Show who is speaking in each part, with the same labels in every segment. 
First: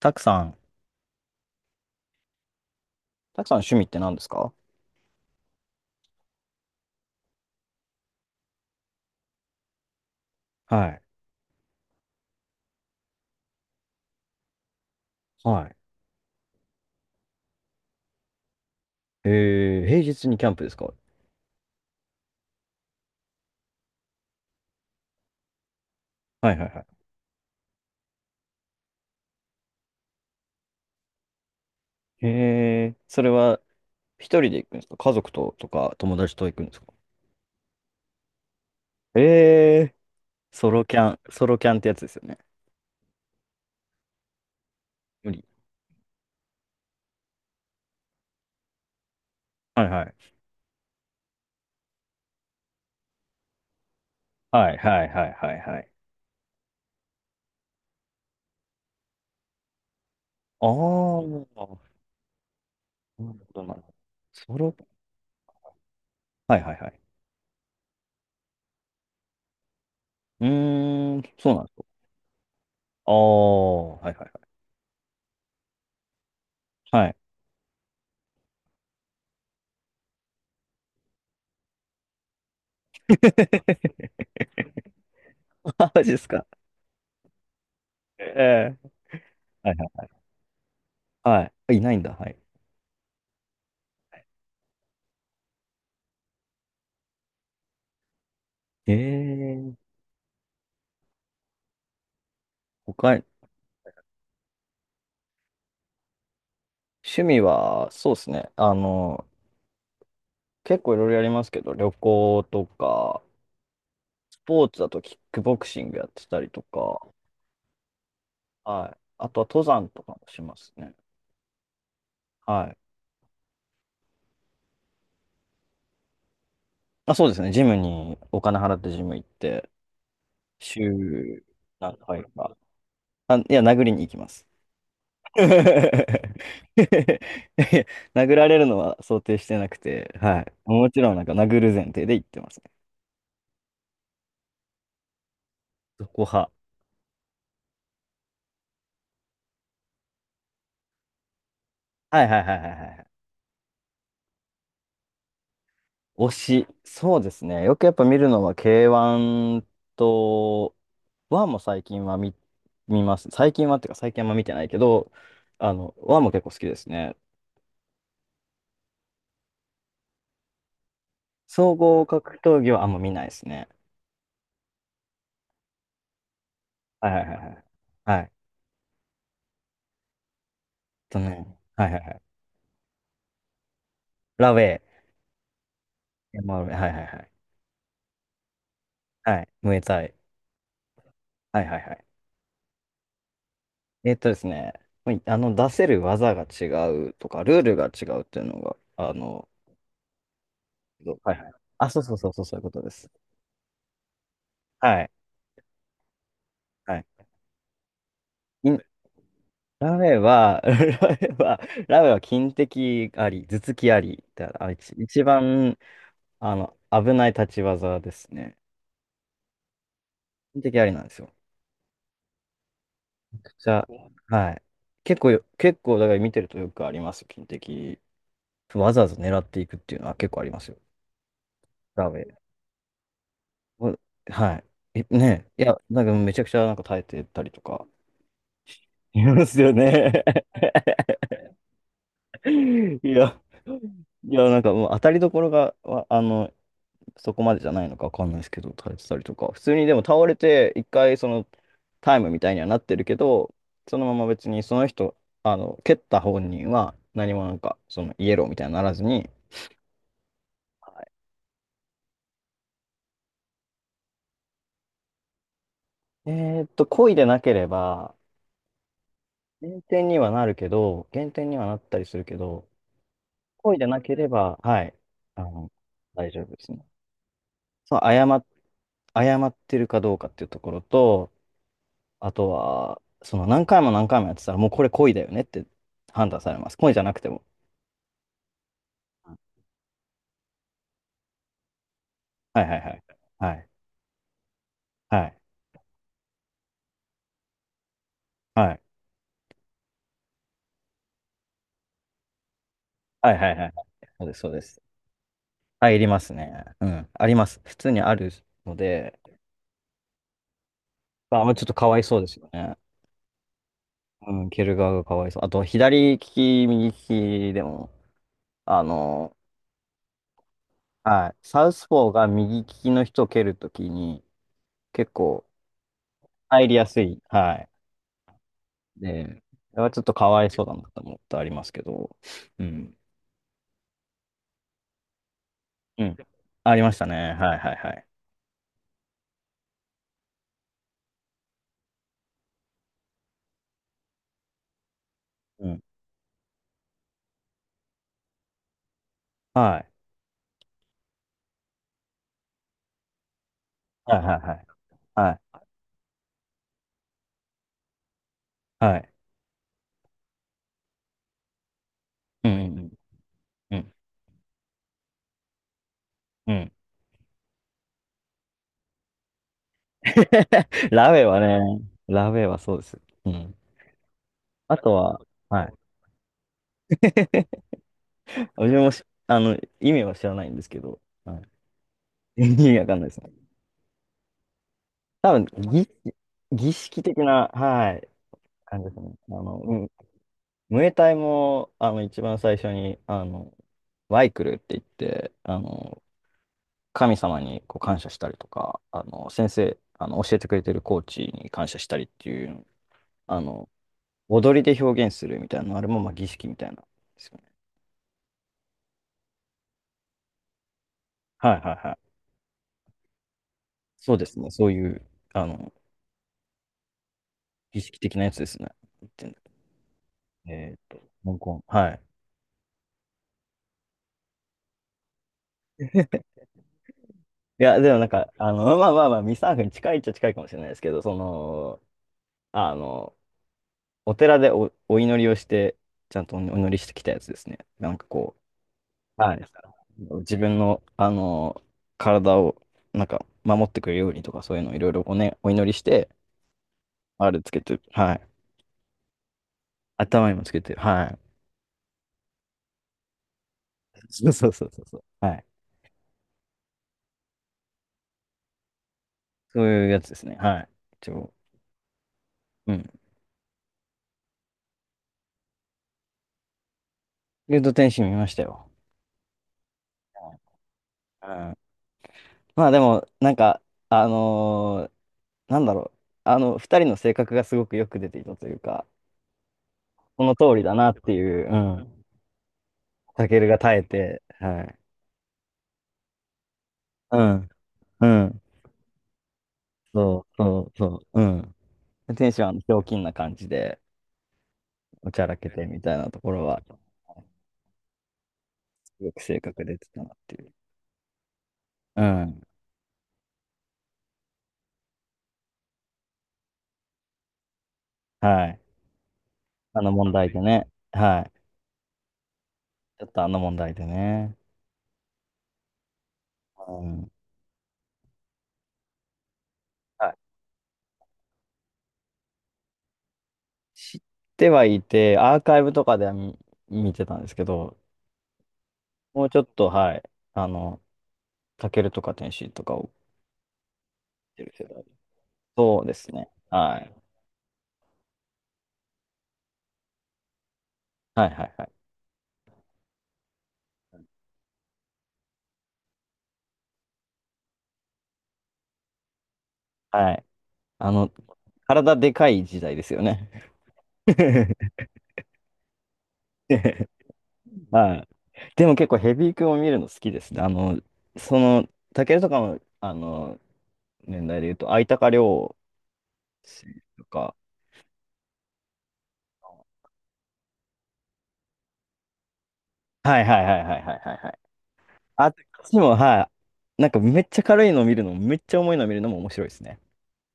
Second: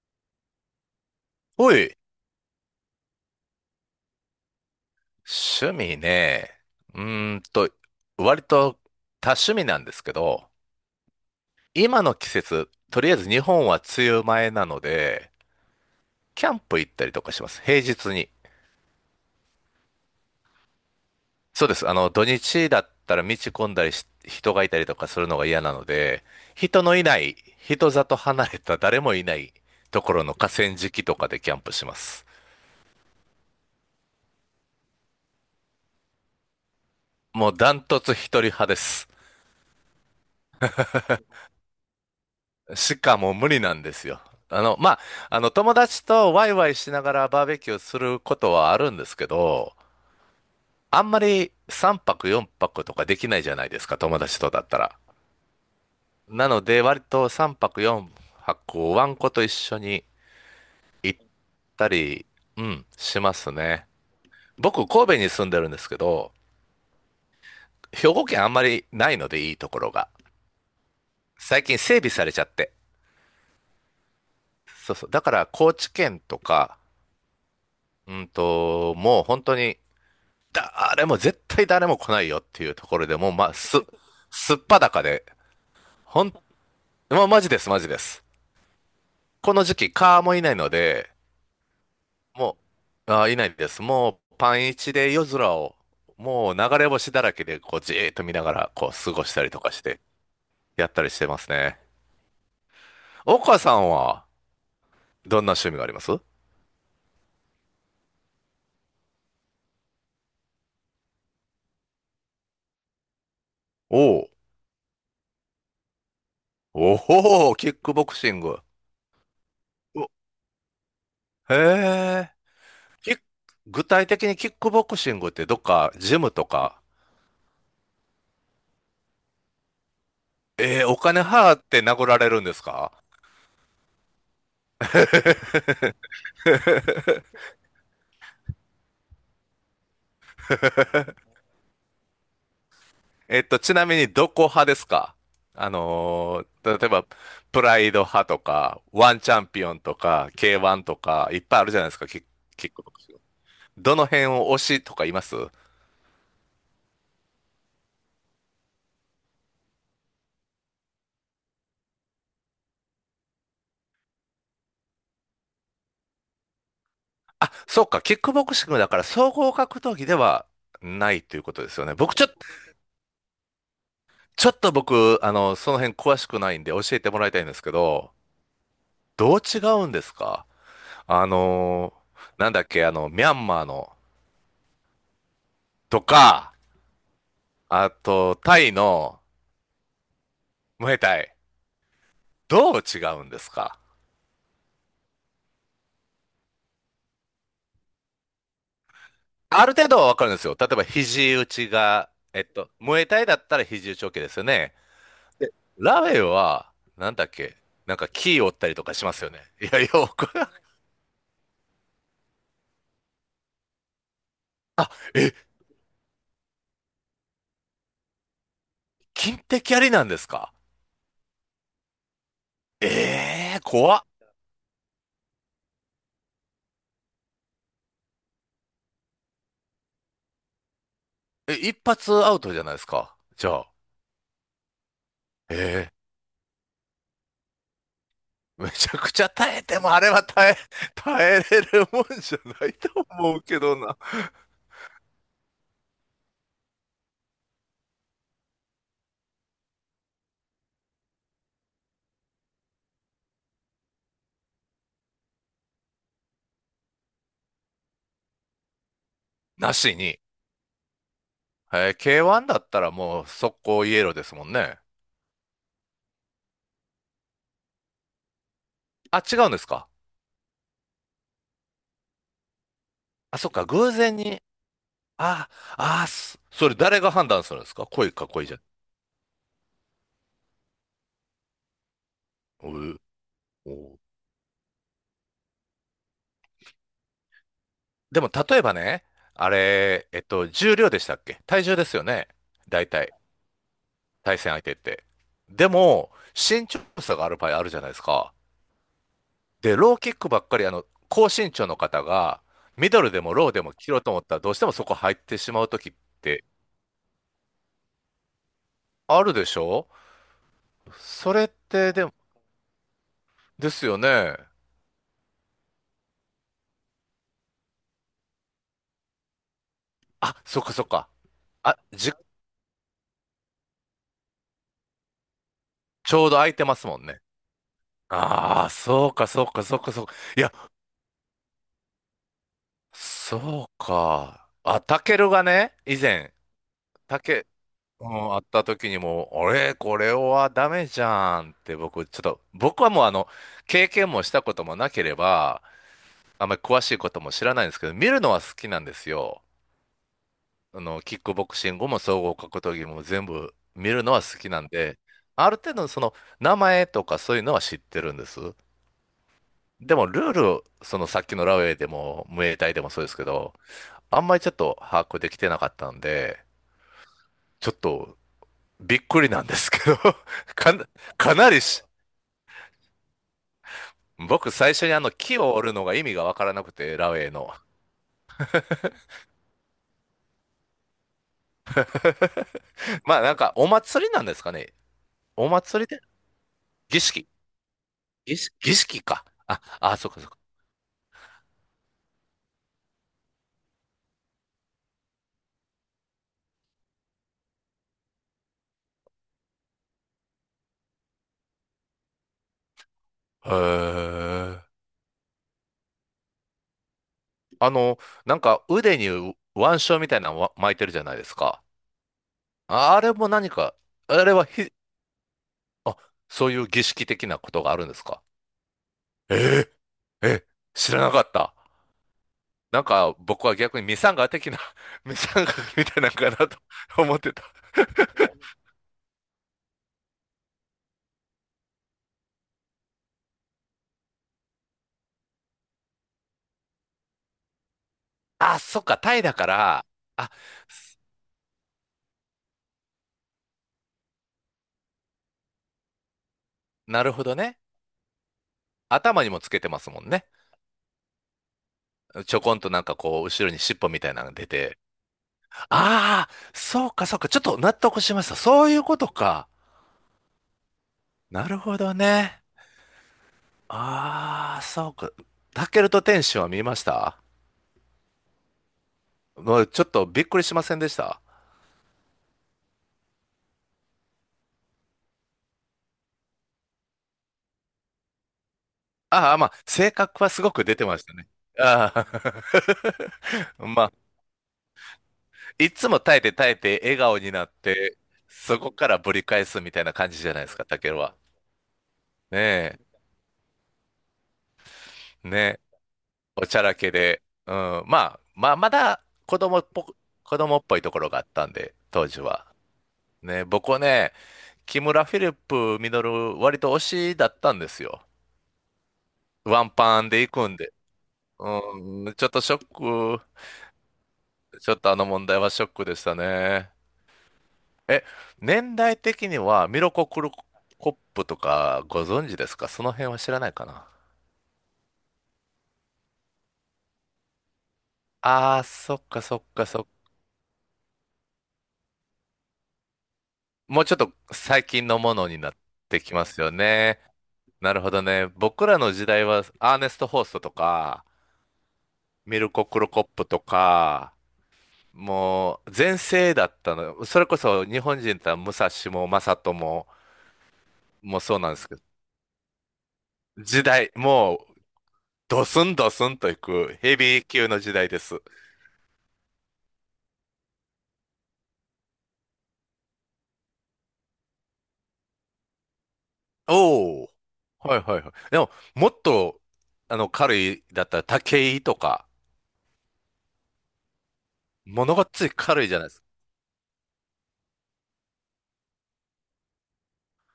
Speaker 1: たくさん。
Speaker 2: おい、
Speaker 1: たくさん趣味って何ですか？
Speaker 2: 趣味ね。うーんと、割と多趣味なんですけど、
Speaker 1: はい。
Speaker 2: 今の季節、とりあえず日本は梅雨前なので、
Speaker 1: は
Speaker 2: キャンプ行ったりとかします。平日に。
Speaker 1: い。平日にキャンプですか？
Speaker 2: そうです。土日だったら道混んだりし、人がいたりとかするのが嫌なので、
Speaker 1: はいはい
Speaker 2: 人
Speaker 1: は
Speaker 2: のいない、人里離れた誰もいないところの河川敷とかでキャンプします。
Speaker 1: い。それは一人で行くんですか？家族ととか友達と行くんですか？
Speaker 2: もうダントツ一人派です。
Speaker 1: えー、ソロキャン、ソロキャンってやつですよね。
Speaker 2: しかもう無理なんですよ。あの、まあ、
Speaker 1: 無理。
Speaker 2: 友達とワイワイしながらバーベキューすることはあるんですけど、
Speaker 1: はいはい。
Speaker 2: あんまり3泊4泊とかできないじゃないですか、友達とだっ
Speaker 1: はい
Speaker 2: たら。
Speaker 1: はいはいはいはい。
Speaker 2: なので、割と3泊4泊をワンコと一緒に
Speaker 1: あ
Speaker 2: 行っ
Speaker 1: ー、な
Speaker 2: たり、うん、し
Speaker 1: る
Speaker 2: ま
Speaker 1: ほ
Speaker 2: す
Speaker 1: ど、なるほ
Speaker 2: ね。
Speaker 1: ど。ソロ、
Speaker 2: 僕、神戸に住んでるんですけど、
Speaker 1: はいはいはい。
Speaker 2: 兵庫県あんまりないのでいいところが。
Speaker 1: うーん、そうな
Speaker 2: 最
Speaker 1: んです
Speaker 2: 近
Speaker 1: か。
Speaker 2: 整備されちゃって。
Speaker 1: あー、はいはい
Speaker 2: そうそう。だから、高知県とか、
Speaker 1: はい。はい。
Speaker 2: もう本当に、誰も、絶対誰も来ないよっていうところでもう、すっぱだ かで、
Speaker 1: マジで
Speaker 2: ほ
Speaker 1: す
Speaker 2: ん、
Speaker 1: か。は
Speaker 2: まあ、マジです、マジで
Speaker 1: い。
Speaker 2: す。
Speaker 1: え
Speaker 2: この
Speaker 1: はい
Speaker 2: 時期、
Speaker 1: はい。
Speaker 2: 蚊もいないので、
Speaker 1: はい。いないんだ。はい。
Speaker 2: もう、あー、いないです。もう、パン一で夜空を、もう流れ星だらけで、こう、じーっと見ながら、こ
Speaker 1: ええ
Speaker 2: う、過ごしたりとか
Speaker 1: ー、
Speaker 2: して、やったりしてますね。
Speaker 1: 他に、
Speaker 2: 岡さんは、どんな趣味があります？
Speaker 1: 趣味は、そうですね。結構いろいろやりますけど、旅行とか、
Speaker 2: おう、
Speaker 1: スポーツだとキックボクシングやってたりとか、
Speaker 2: おおー、キックボクシング。
Speaker 1: はい。あとは登山と
Speaker 2: お、
Speaker 1: かもしますね。
Speaker 2: へえ。
Speaker 1: はい。
Speaker 2: キック具体的にキックボクシングってどっかジムとか？
Speaker 1: あ、そうですね。ジムにお金払ってジム行って、
Speaker 2: えー、お金
Speaker 1: 週
Speaker 2: 払って
Speaker 1: 何
Speaker 2: 殴ら
Speaker 1: 回
Speaker 2: れるんで
Speaker 1: か。
Speaker 2: すか？
Speaker 1: あ、いや、殴りに行きます。殴られるのは想定してなくて、はい。もちろんなんか殴る前提で行ってますね。
Speaker 2: ちなみにどこ派ですか？
Speaker 1: どこ派。
Speaker 2: 例えば、プライド派とか、ワンチャンピオンとか、K1 とか、いっぱいあるじゃないですか、
Speaker 1: はいはいはい
Speaker 2: キ
Speaker 1: はい
Speaker 2: ック
Speaker 1: は
Speaker 2: ボク
Speaker 1: い。
Speaker 2: シング。どの辺を推しとかいます？
Speaker 1: 推し、そうですね。よくやっぱ見るのは K1 と、ワンも最近は見ます。最近はっていうか最近はあんま見てないけど、ワンも結構好きですね。
Speaker 2: あ、そうか、キックボクシングだから総合格闘技ではないということで
Speaker 1: 総
Speaker 2: すよね。
Speaker 1: 合
Speaker 2: 僕、ちょ、
Speaker 1: 格闘技はあんま見ないですね。
Speaker 2: ちょっと僕、その辺詳しくないんで教えて
Speaker 1: はい
Speaker 2: も
Speaker 1: はい
Speaker 2: らい
Speaker 1: はい
Speaker 2: たいん
Speaker 1: は
Speaker 2: です
Speaker 1: い。
Speaker 2: けど、
Speaker 1: はい。えっ
Speaker 2: どう違うんですか？
Speaker 1: と
Speaker 2: あ
Speaker 1: ね、はい
Speaker 2: の
Speaker 1: はいはい。
Speaker 2: ーなんだっけ、ミャンマーの、
Speaker 1: ラウェイ、
Speaker 2: と
Speaker 1: m
Speaker 2: か、
Speaker 1: r はいはいはい。
Speaker 2: あと、タイの
Speaker 1: はい、ムエタイ。
Speaker 2: ムエタイ、
Speaker 1: はいはいはい。
Speaker 2: どう違うんですか？
Speaker 1: えっとですね、まあ出せる技が違うとか、ルールが違うっていうのが、あの、
Speaker 2: ある程度はわかるんですよ。例えば、
Speaker 1: は
Speaker 2: 肘
Speaker 1: い
Speaker 2: 打
Speaker 1: はい。
Speaker 2: ち
Speaker 1: あ、そう
Speaker 2: が、
Speaker 1: そうそうそう、そういうことで
Speaker 2: ムエ
Speaker 1: す。
Speaker 2: タイだったら肘打ち OK ですよね。
Speaker 1: はい。
Speaker 2: でラウェイは、
Speaker 1: はい。
Speaker 2: なんだっけ、なんか、キー折ったりとかしますよね。いやいや、
Speaker 1: ラ
Speaker 2: こ
Speaker 1: メ
Speaker 2: れ、
Speaker 1: は、ラメは、ラメは金的あり、頭突きありってあ一
Speaker 2: あ、
Speaker 1: 一
Speaker 2: え、
Speaker 1: 番、危ない立ち技ですね。
Speaker 2: 金的ありなんですか？
Speaker 1: 金的ありなんですよ。
Speaker 2: ええー、
Speaker 1: じゃあ、
Speaker 2: 怖っ。
Speaker 1: はい。結構、だから見てるとよくありますよ、金的。わざわざ狙っていくっていうのは結構ありますよ。
Speaker 2: え、一
Speaker 1: ラ
Speaker 2: 発
Speaker 1: メ。
Speaker 2: アウトじゃないですか。じゃあ、
Speaker 1: お、はい。え、ねえ、いや、
Speaker 2: え、
Speaker 1: なんかめちゃくちゃなんか耐えてたりとか、
Speaker 2: えめちゃくち
Speaker 1: い
Speaker 2: ゃ
Speaker 1: ま
Speaker 2: 耐
Speaker 1: す
Speaker 2: え
Speaker 1: よ
Speaker 2: ても、あれは
Speaker 1: ね。
Speaker 2: 耐え、耐えれるもんじゃないと
Speaker 1: い
Speaker 2: 思
Speaker 1: や、
Speaker 2: うけどな。
Speaker 1: いや、なんかもう当たりどころが、わ、そこまでじゃないのかわかんないですけど、耐えてたりとか。普通にでも倒れて、一回そのタイムみたいにはなってるけど、そのまま別にその人、蹴った本人は何もなんか、そのイエローみたいにならずに、
Speaker 2: なしに。
Speaker 1: は
Speaker 2: えー K1 だったらもう速攻イエローですもんね。
Speaker 1: い、えーっと、故意でなければ、
Speaker 2: あ、違うんです
Speaker 1: 減
Speaker 2: か？
Speaker 1: 点にはなるけど、減点にはなったりするけど、
Speaker 2: あ、そっか、
Speaker 1: 故意で
Speaker 2: 偶
Speaker 1: なけ
Speaker 2: 然
Speaker 1: れ
Speaker 2: に。
Speaker 1: ば、はい、あ
Speaker 2: あ、
Speaker 1: の、大丈夫で
Speaker 2: そ
Speaker 1: す
Speaker 2: れ
Speaker 1: ね。
Speaker 2: 誰が判断するんですか？
Speaker 1: そう、
Speaker 2: 恋か恋じゃ。
Speaker 1: 謝ってるかどうかっていうところと、あと
Speaker 2: う、
Speaker 1: は、その何回も
Speaker 2: お、
Speaker 1: 何回もやってたら、もうこれ恋だよねって判断されます。恋じゃなくても。
Speaker 2: でも、例えばね、あれ、えっと、重量でしたっけ？体重ですよね。
Speaker 1: はいはい
Speaker 2: 大
Speaker 1: はい。
Speaker 2: 体、
Speaker 1: はい。
Speaker 2: 対戦相手って。
Speaker 1: はい。
Speaker 2: でも、身長差がある場合あるじゃないですか。
Speaker 1: はい。
Speaker 2: で、ローキックばっかり、あの、高身長の方が、ミドルで
Speaker 1: は
Speaker 2: も
Speaker 1: い
Speaker 2: ロ
Speaker 1: は
Speaker 2: ー
Speaker 1: い
Speaker 2: で
Speaker 1: はい。
Speaker 2: も切ろうと思
Speaker 1: そ
Speaker 2: っ
Speaker 1: うで
Speaker 2: た
Speaker 1: す、
Speaker 2: ら、
Speaker 1: そ
Speaker 2: ど
Speaker 1: う
Speaker 2: うし
Speaker 1: で
Speaker 2: ても
Speaker 1: す。
Speaker 2: そこ入ってしまう時っ
Speaker 1: 入ります
Speaker 2: て
Speaker 1: ね。うん。あります。普通にあるので、
Speaker 2: あるでしょ？そ
Speaker 1: まあ、
Speaker 2: れっ
Speaker 1: まあちょっとか
Speaker 2: て、
Speaker 1: わい
Speaker 2: で、
Speaker 1: そうですよね。
Speaker 2: ですよ
Speaker 1: う
Speaker 2: ね。
Speaker 1: ん、蹴る側がかわいそう。あと、左利き、右利きでも、あの、
Speaker 2: あ、そっかそっか。
Speaker 1: はい。サウ
Speaker 2: あ、
Speaker 1: スポ
Speaker 2: じ、
Speaker 1: ーが右利きの人を蹴るときに、結構
Speaker 2: ちょうど空いて
Speaker 1: 入り
Speaker 2: ま
Speaker 1: や
Speaker 2: すも
Speaker 1: す
Speaker 2: んね。
Speaker 1: い。はい。
Speaker 2: ああ、そうか
Speaker 1: で、
Speaker 2: そうか
Speaker 1: そ
Speaker 2: そう
Speaker 1: れは
Speaker 2: か
Speaker 1: ちょ
Speaker 2: そ
Speaker 1: っ
Speaker 2: う
Speaker 1: と
Speaker 2: か。
Speaker 1: か
Speaker 2: い
Speaker 1: わい
Speaker 2: や、
Speaker 1: そうだなと思ってありますけど、うん。
Speaker 2: そうか。あ、タケルがね、以
Speaker 1: うん。
Speaker 2: 前、
Speaker 1: ありましたね。
Speaker 2: タケ、
Speaker 1: はいはいは
Speaker 2: う
Speaker 1: い。
Speaker 2: ん、あった時にも、俺、これはダメじゃんって僕、ちょっと、僕はもうあの、経験もしたこともなければ、
Speaker 1: うん。
Speaker 2: あんまり詳しいことも知らないんですけど、見るのは好きなんですよ。
Speaker 1: はい。
Speaker 2: あの、キックボクシングも総合格闘技も全部見るの
Speaker 1: はい
Speaker 2: は
Speaker 1: は
Speaker 2: 好
Speaker 1: い
Speaker 2: き
Speaker 1: は
Speaker 2: な
Speaker 1: い。
Speaker 2: んで、
Speaker 1: は
Speaker 2: ある
Speaker 1: い。
Speaker 2: 程度その名前とかそういうのは知ってるんです。
Speaker 1: はい。
Speaker 2: でもルール、そのさっきのラウェイでも、ム
Speaker 1: うん
Speaker 2: エ
Speaker 1: う
Speaker 2: タイでも
Speaker 1: ん
Speaker 2: そうですけど、
Speaker 1: うん。
Speaker 2: あんまりちょっと把握できてなかったんで、
Speaker 1: うん。うん。
Speaker 2: ちょっとびっくりなんですけど かな、
Speaker 1: ラベ
Speaker 2: か
Speaker 1: は
Speaker 2: なり
Speaker 1: ね、
Speaker 2: し、
Speaker 1: ラベはそうです。うん。
Speaker 2: 僕最
Speaker 1: あ
Speaker 2: 初
Speaker 1: と
Speaker 2: にあの
Speaker 1: は、
Speaker 2: 木を
Speaker 1: は
Speaker 2: 折る
Speaker 1: い。
Speaker 2: のが意味がわからなくて、ラウェイの。
Speaker 1: 私もし、意味は知らないんですけど、はい。意味わかん ないで
Speaker 2: ま
Speaker 1: す
Speaker 2: あ
Speaker 1: ね。
Speaker 2: なんかお祭りなんですかね。
Speaker 1: 多分、
Speaker 2: お祭り
Speaker 1: 儀、
Speaker 2: で
Speaker 1: 儀
Speaker 2: 儀
Speaker 1: 式的
Speaker 2: 式、
Speaker 1: な、はい、
Speaker 2: 儀
Speaker 1: 感じです
Speaker 2: 式
Speaker 1: ね。
Speaker 2: か。
Speaker 1: あの、
Speaker 2: あ、
Speaker 1: うん、
Speaker 2: あ、そうかそうか。
Speaker 1: ムエタイも、一番最初に、ワイクルって言って、神様にこう感謝したりとか、先生、教えてくれてるコーチに感謝したりっていう、あ
Speaker 2: へ
Speaker 1: の、踊
Speaker 2: え。
Speaker 1: りで表現するみたいな、あれもまあ儀式みたいなんですよね。
Speaker 2: あの、なんか腕に腕章みたいなのわ巻いてるじゃないです
Speaker 1: はい
Speaker 2: か。
Speaker 1: はいはい。
Speaker 2: ああれも何か、
Speaker 1: そう
Speaker 2: あ
Speaker 1: で
Speaker 2: れ
Speaker 1: す
Speaker 2: は
Speaker 1: ね。そ
Speaker 2: ひ、
Speaker 1: ういう、あの、
Speaker 2: あ、そういう儀式的なことがあ
Speaker 1: 儀
Speaker 2: るん
Speaker 1: 式
Speaker 2: です
Speaker 1: 的
Speaker 2: か？
Speaker 1: なやつですね。言ってんだ、
Speaker 2: えええ、
Speaker 1: えっ
Speaker 2: 知
Speaker 1: と、
Speaker 2: らなかっ
Speaker 1: 香
Speaker 2: た。
Speaker 1: 港。はい。
Speaker 2: なんか僕は逆にミサンガ的な、ミサンガみたいなのかなと 思ってた。
Speaker 1: いや、でもなんか、まあまあまあ、ミサーフに近いっちゃ近いかもしれないですけど、その、あの、お寺でお、お祈りをして、ちゃんとお祈りしてきたやつですね。なんかこ、
Speaker 2: あ、そっか、タイだ
Speaker 1: はい。
Speaker 2: から、
Speaker 1: う、
Speaker 2: あ、
Speaker 1: 自分の、体を、なんか、守ってくれるようにとか、そういうのをいろいろおね、お祈りして、
Speaker 2: なるほ
Speaker 1: あ
Speaker 2: ど
Speaker 1: れつ
Speaker 2: ね。
Speaker 1: けて、はい。
Speaker 2: 頭にもつけてますもんね。
Speaker 1: 頭にもつけて、はい。
Speaker 2: ちょこんとなんかこう、後ろに尻尾みたいな
Speaker 1: そ
Speaker 2: の
Speaker 1: う
Speaker 2: が出
Speaker 1: そうそう
Speaker 2: て、
Speaker 1: そうそう。はい。
Speaker 2: ああ、そうか、そうか。ちょっと納得しました。そういうことか。
Speaker 1: そういうやつですね。はい。一応、
Speaker 2: なるほどね。
Speaker 1: うん。
Speaker 2: ああ、そうか。タケルと天使は見ました？
Speaker 1: ルート天使見ましたよ。
Speaker 2: もうちょっとびっくりしませんでした？
Speaker 1: うん。まあでも、なんか、あのーなんだろう。二人の性格がすごくよく出ていたというか、
Speaker 2: ああ、まあ、性
Speaker 1: そ
Speaker 2: 格は
Speaker 1: の
Speaker 2: すご
Speaker 1: 通り
Speaker 2: く
Speaker 1: だ
Speaker 2: 出て
Speaker 1: なっ
Speaker 2: まし
Speaker 1: て
Speaker 2: たね。
Speaker 1: いう、うん。
Speaker 2: あ
Speaker 1: タケルが
Speaker 2: あ、
Speaker 1: 耐え
Speaker 2: まあ、
Speaker 1: て、はい。
Speaker 2: いつも耐えて耐えて笑
Speaker 1: う
Speaker 2: 顔にな
Speaker 1: ん、
Speaker 2: って、
Speaker 1: うん、
Speaker 2: そこからぶり返すみたいな感じ
Speaker 1: そ
Speaker 2: じゃ
Speaker 1: う、
Speaker 2: ないです
Speaker 1: そ
Speaker 2: か、
Speaker 1: う、
Speaker 2: タケル
Speaker 1: そ
Speaker 2: は。
Speaker 1: う、うん。天使はあのひ
Speaker 2: ね
Speaker 1: ょうきんな感じで、おちゃ
Speaker 2: え、
Speaker 1: ら
Speaker 2: ね
Speaker 1: け
Speaker 2: え、
Speaker 1: てみたいなところ
Speaker 2: おち
Speaker 1: は、
Speaker 2: ゃらけで。うん、まあ、まあ、ま
Speaker 1: す
Speaker 2: だ
Speaker 1: ごく
Speaker 2: 子
Speaker 1: 性
Speaker 2: 供
Speaker 1: 格
Speaker 2: っ
Speaker 1: 出
Speaker 2: ぽ
Speaker 1: て
Speaker 2: く、
Speaker 1: たなって
Speaker 2: 子
Speaker 1: いう。
Speaker 2: 供っぽいところがあったんで、
Speaker 1: う
Speaker 2: 当時
Speaker 1: ん。
Speaker 2: は。ね、僕はね、木村フィリップミドル割と推しだったんですよ。
Speaker 1: はい。
Speaker 2: ワン
Speaker 1: あの
Speaker 2: パン
Speaker 1: 問
Speaker 2: で
Speaker 1: 題
Speaker 2: 行
Speaker 1: で
Speaker 2: くん
Speaker 1: ね。
Speaker 2: で。
Speaker 1: はい。
Speaker 2: うん、ちょっとショ
Speaker 1: ちょっ
Speaker 2: ック、
Speaker 1: とあの問題でね。
Speaker 2: ちょっとあの問題はショックでしたね。
Speaker 1: うん。
Speaker 2: え、年代的にはミロコ・
Speaker 1: はい、
Speaker 2: クルコップとかご存知ですか？その辺は知らないかな。
Speaker 1: 知ってはいて、アーカイブとかでは見てたんですけど、
Speaker 2: ああー、そっか
Speaker 1: もう
Speaker 2: そ
Speaker 1: ちょ
Speaker 2: っ
Speaker 1: っ
Speaker 2: か
Speaker 1: と、
Speaker 2: そっか。
Speaker 1: はい。あの、タケルとか天使とかを
Speaker 2: もうちょっと
Speaker 1: 見てる世
Speaker 2: 最
Speaker 1: 代。
Speaker 2: 近のものになっ
Speaker 1: そうで
Speaker 2: て
Speaker 1: す
Speaker 2: きま
Speaker 1: ね。
Speaker 2: すよ
Speaker 1: は
Speaker 2: ね。
Speaker 1: い。
Speaker 2: なるほどね。僕らの時代はアーネスト・ホーストとか、
Speaker 1: はいはいはい。
Speaker 2: ミルコ・クルコップとか、もう全盛だったの。それこそ日本人だったら武蔵も正人も、
Speaker 1: はい。あの、
Speaker 2: もうそうなんですけど、
Speaker 1: 体でかい時代ですよね。
Speaker 2: 時代、もう ドスンドスンといくヘビー級の時代
Speaker 1: は
Speaker 2: で
Speaker 1: い。
Speaker 2: す。
Speaker 1: でも結構ヘビー級を見るの好きですね。あの、その、タケルとかの、あの、年代で言うと、相高亮選
Speaker 2: お
Speaker 1: 手と
Speaker 2: お。
Speaker 1: か、
Speaker 2: はいはいはい。でも、もっと、あの、軽いだったら武井とか、
Speaker 1: はいはいはいはいはいはいはい。
Speaker 2: ものが
Speaker 1: あ
Speaker 2: つい
Speaker 1: っ
Speaker 2: 軽い
Speaker 1: ち
Speaker 2: じゃない
Speaker 1: も、
Speaker 2: ですか。
Speaker 1: はい。なんかめっちゃ軽いの見るのも、めっちゃ重いの見るのも面白いですね。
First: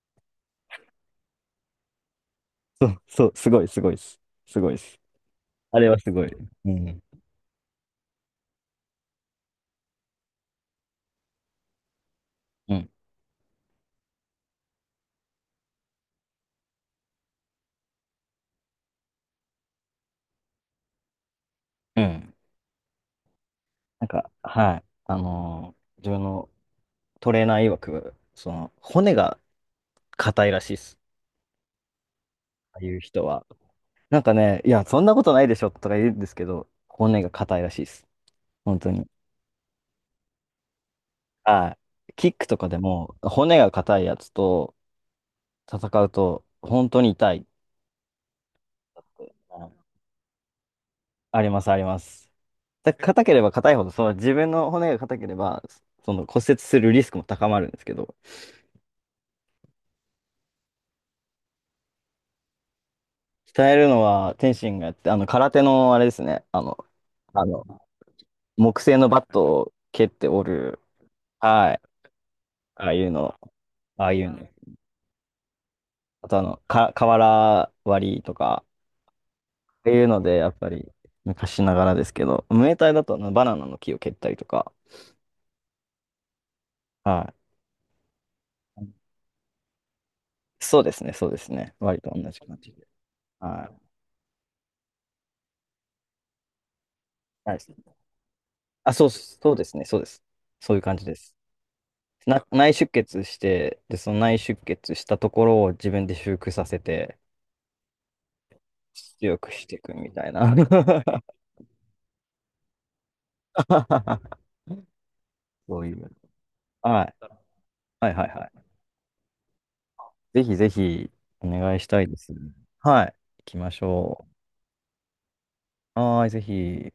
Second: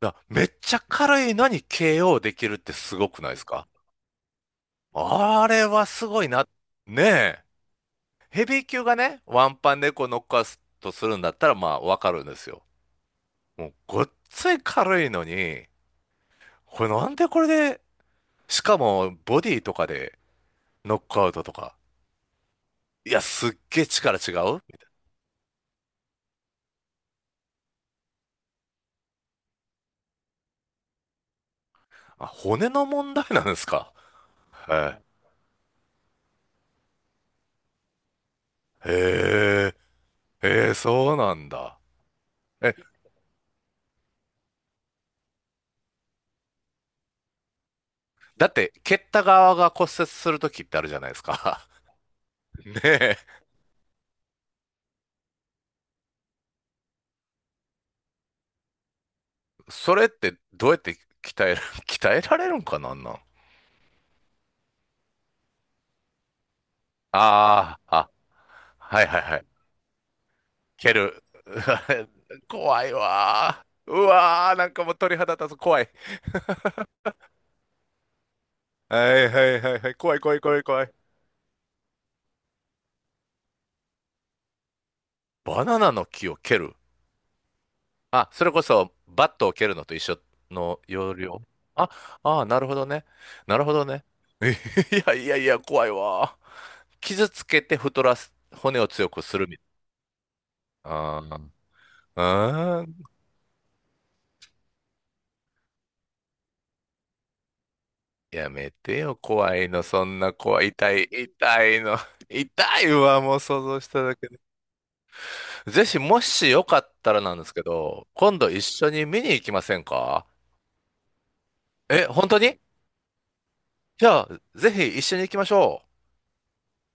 Speaker 2: だからめっちゃ軽いのに KO できるって
Speaker 1: そ
Speaker 2: す
Speaker 1: う、
Speaker 2: ごく
Speaker 1: そ
Speaker 2: な
Speaker 1: う、
Speaker 2: いです
Speaker 1: すご
Speaker 2: か？
Speaker 1: い、すごいです。すごいです。
Speaker 2: あれ
Speaker 1: あ
Speaker 2: は
Speaker 1: れは
Speaker 2: す
Speaker 1: す
Speaker 2: ご
Speaker 1: ご
Speaker 2: い
Speaker 1: い。
Speaker 2: な。
Speaker 1: うん、
Speaker 2: ねえ。ヘビー級がね、ワンパン猫乗っノックアウトするんだったら、まあ、わかるんですよ。
Speaker 1: うん、
Speaker 2: もうごっつい軽いのに、これなんでこれで、しかもボディとかでノックアウトとか。
Speaker 1: うん。
Speaker 2: いや、すっげえ
Speaker 1: なん
Speaker 2: 力
Speaker 1: か、
Speaker 2: 違うみ
Speaker 1: はい。
Speaker 2: たい
Speaker 1: 自分のトレーナー曰く、その、骨が硬いらしいっす。
Speaker 2: な。あ、骨
Speaker 1: ああ
Speaker 2: の
Speaker 1: いう
Speaker 2: 問
Speaker 1: 人
Speaker 2: 題なん
Speaker 1: は。
Speaker 2: ですか。
Speaker 1: なんかね、いや、
Speaker 2: は
Speaker 1: そんなことないでしょとか言うんですけど、骨が硬いらしいです。本
Speaker 2: い。
Speaker 1: 当
Speaker 2: へ
Speaker 1: に。
Speaker 2: え、えー、そうなん
Speaker 1: は
Speaker 2: だ。
Speaker 1: い。キックとか
Speaker 2: え、
Speaker 1: でも、骨が硬いやつと戦うと、本当に痛い。
Speaker 2: だって、蹴った側
Speaker 1: は
Speaker 2: が
Speaker 1: い、
Speaker 2: 骨折するときってあるじゃないです
Speaker 1: ありま
Speaker 2: か。
Speaker 1: す、あります。
Speaker 2: ね
Speaker 1: だ、
Speaker 2: え、
Speaker 1: 硬ければ硬いほど、その自分の骨が硬ければ、その骨折するリスクも高まるんですけど、
Speaker 2: それってどうやって鍛える、鍛えられるんかなんなん？
Speaker 1: 鍛えるのは天心がやって、空手のあれですね、あの、あの、
Speaker 2: ああー、あ、
Speaker 1: 木製
Speaker 2: はい
Speaker 1: の
Speaker 2: はい
Speaker 1: バッ
Speaker 2: は
Speaker 1: ト
Speaker 2: い。
Speaker 1: を蹴って折る、
Speaker 2: 蹴る。
Speaker 1: はい、
Speaker 2: 怖
Speaker 1: あ
Speaker 2: い
Speaker 1: あいうの、
Speaker 2: わー。う
Speaker 1: ああいうの。
Speaker 2: わー、なんかもう鳥肌立つ。怖い。
Speaker 1: あとあの、か、瓦割りとか、
Speaker 2: はいはいはい
Speaker 1: っ
Speaker 2: は
Speaker 1: て
Speaker 2: い。
Speaker 1: いう
Speaker 2: 怖い
Speaker 1: の
Speaker 2: 怖
Speaker 1: で、
Speaker 2: い
Speaker 1: やっ
Speaker 2: 怖い
Speaker 1: ぱ
Speaker 2: 怖
Speaker 1: り、
Speaker 2: い。
Speaker 1: 昔ながらですけど、ムエタイだとあのバナナの木を蹴ったりとか、
Speaker 2: バナナの木を蹴る。
Speaker 1: は
Speaker 2: あ、それこ
Speaker 1: い。
Speaker 2: そバットを蹴るのと一緒
Speaker 1: そ
Speaker 2: の
Speaker 1: うですね、
Speaker 2: 要
Speaker 1: そうで
Speaker 2: 領。
Speaker 1: すね。
Speaker 2: あ、
Speaker 1: 割と同じ
Speaker 2: ああ、
Speaker 1: 感
Speaker 2: なる
Speaker 1: じ
Speaker 2: ほ
Speaker 1: で。
Speaker 2: どね。なる
Speaker 1: は
Speaker 2: ほどね。いやいやいや、怖いわー。傷つ
Speaker 1: い。はい。
Speaker 2: けて太らす、骨を
Speaker 1: あ、そ
Speaker 2: 強
Speaker 1: う、
Speaker 2: くする
Speaker 1: そう
Speaker 2: みた
Speaker 1: ですね、そうです。そういう
Speaker 2: い
Speaker 1: 感じです。
Speaker 2: な。
Speaker 1: な、内
Speaker 2: あ
Speaker 1: 出
Speaker 2: ーあ
Speaker 1: 血して、で、その内出血したところを自分で修復させて、
Speaker 2: ー、やめてよ、
Speaker 1: 強く
Speaker 2: 怖
Speaker 1: し
Speaker 2: い
Speaker 1: てい
Speaker 2: の。
Speaker 1: く
Speaker 2: そ
Speaker 1: み
Speaker 2: ん
Speaker 1: たい
Speaker 2: な
Speaker 1: な。
Speaker 2: 怖い。痛い、痛いの。痛いわ、もう想像しただけ。
Speaker 1: そ
Speaker 2: ぜ
Speaker 1: うい
Speaker 2: ひ、
Speaker 1: う。
Speaker 2: も しよかっ
Speaker 1: は
Speaker 2: た
Speaker 1: い。
Speaker 2: らなんですけど、
Speaker 1: はいはい
Speaker 2: 今
Speaker 1: は
Speaker 2: 度一
Speaker 1: い。
Speaker 2: 緒に見に行きませんか？
Speaker 1: ぜひぜひお願いした
Speaker 2: え、
Speaker 1: いで
Speaker 2: 本
Speaker 1: す。
Speaker 2: 当に？
Speaker 1: はい。行きまし
Speaker 2: じゃ
Speaker 1: ょ
Speaker 2: あ、ぜひ一緒に行きましょう。
Speaker 1: う。はーい、ぜひ。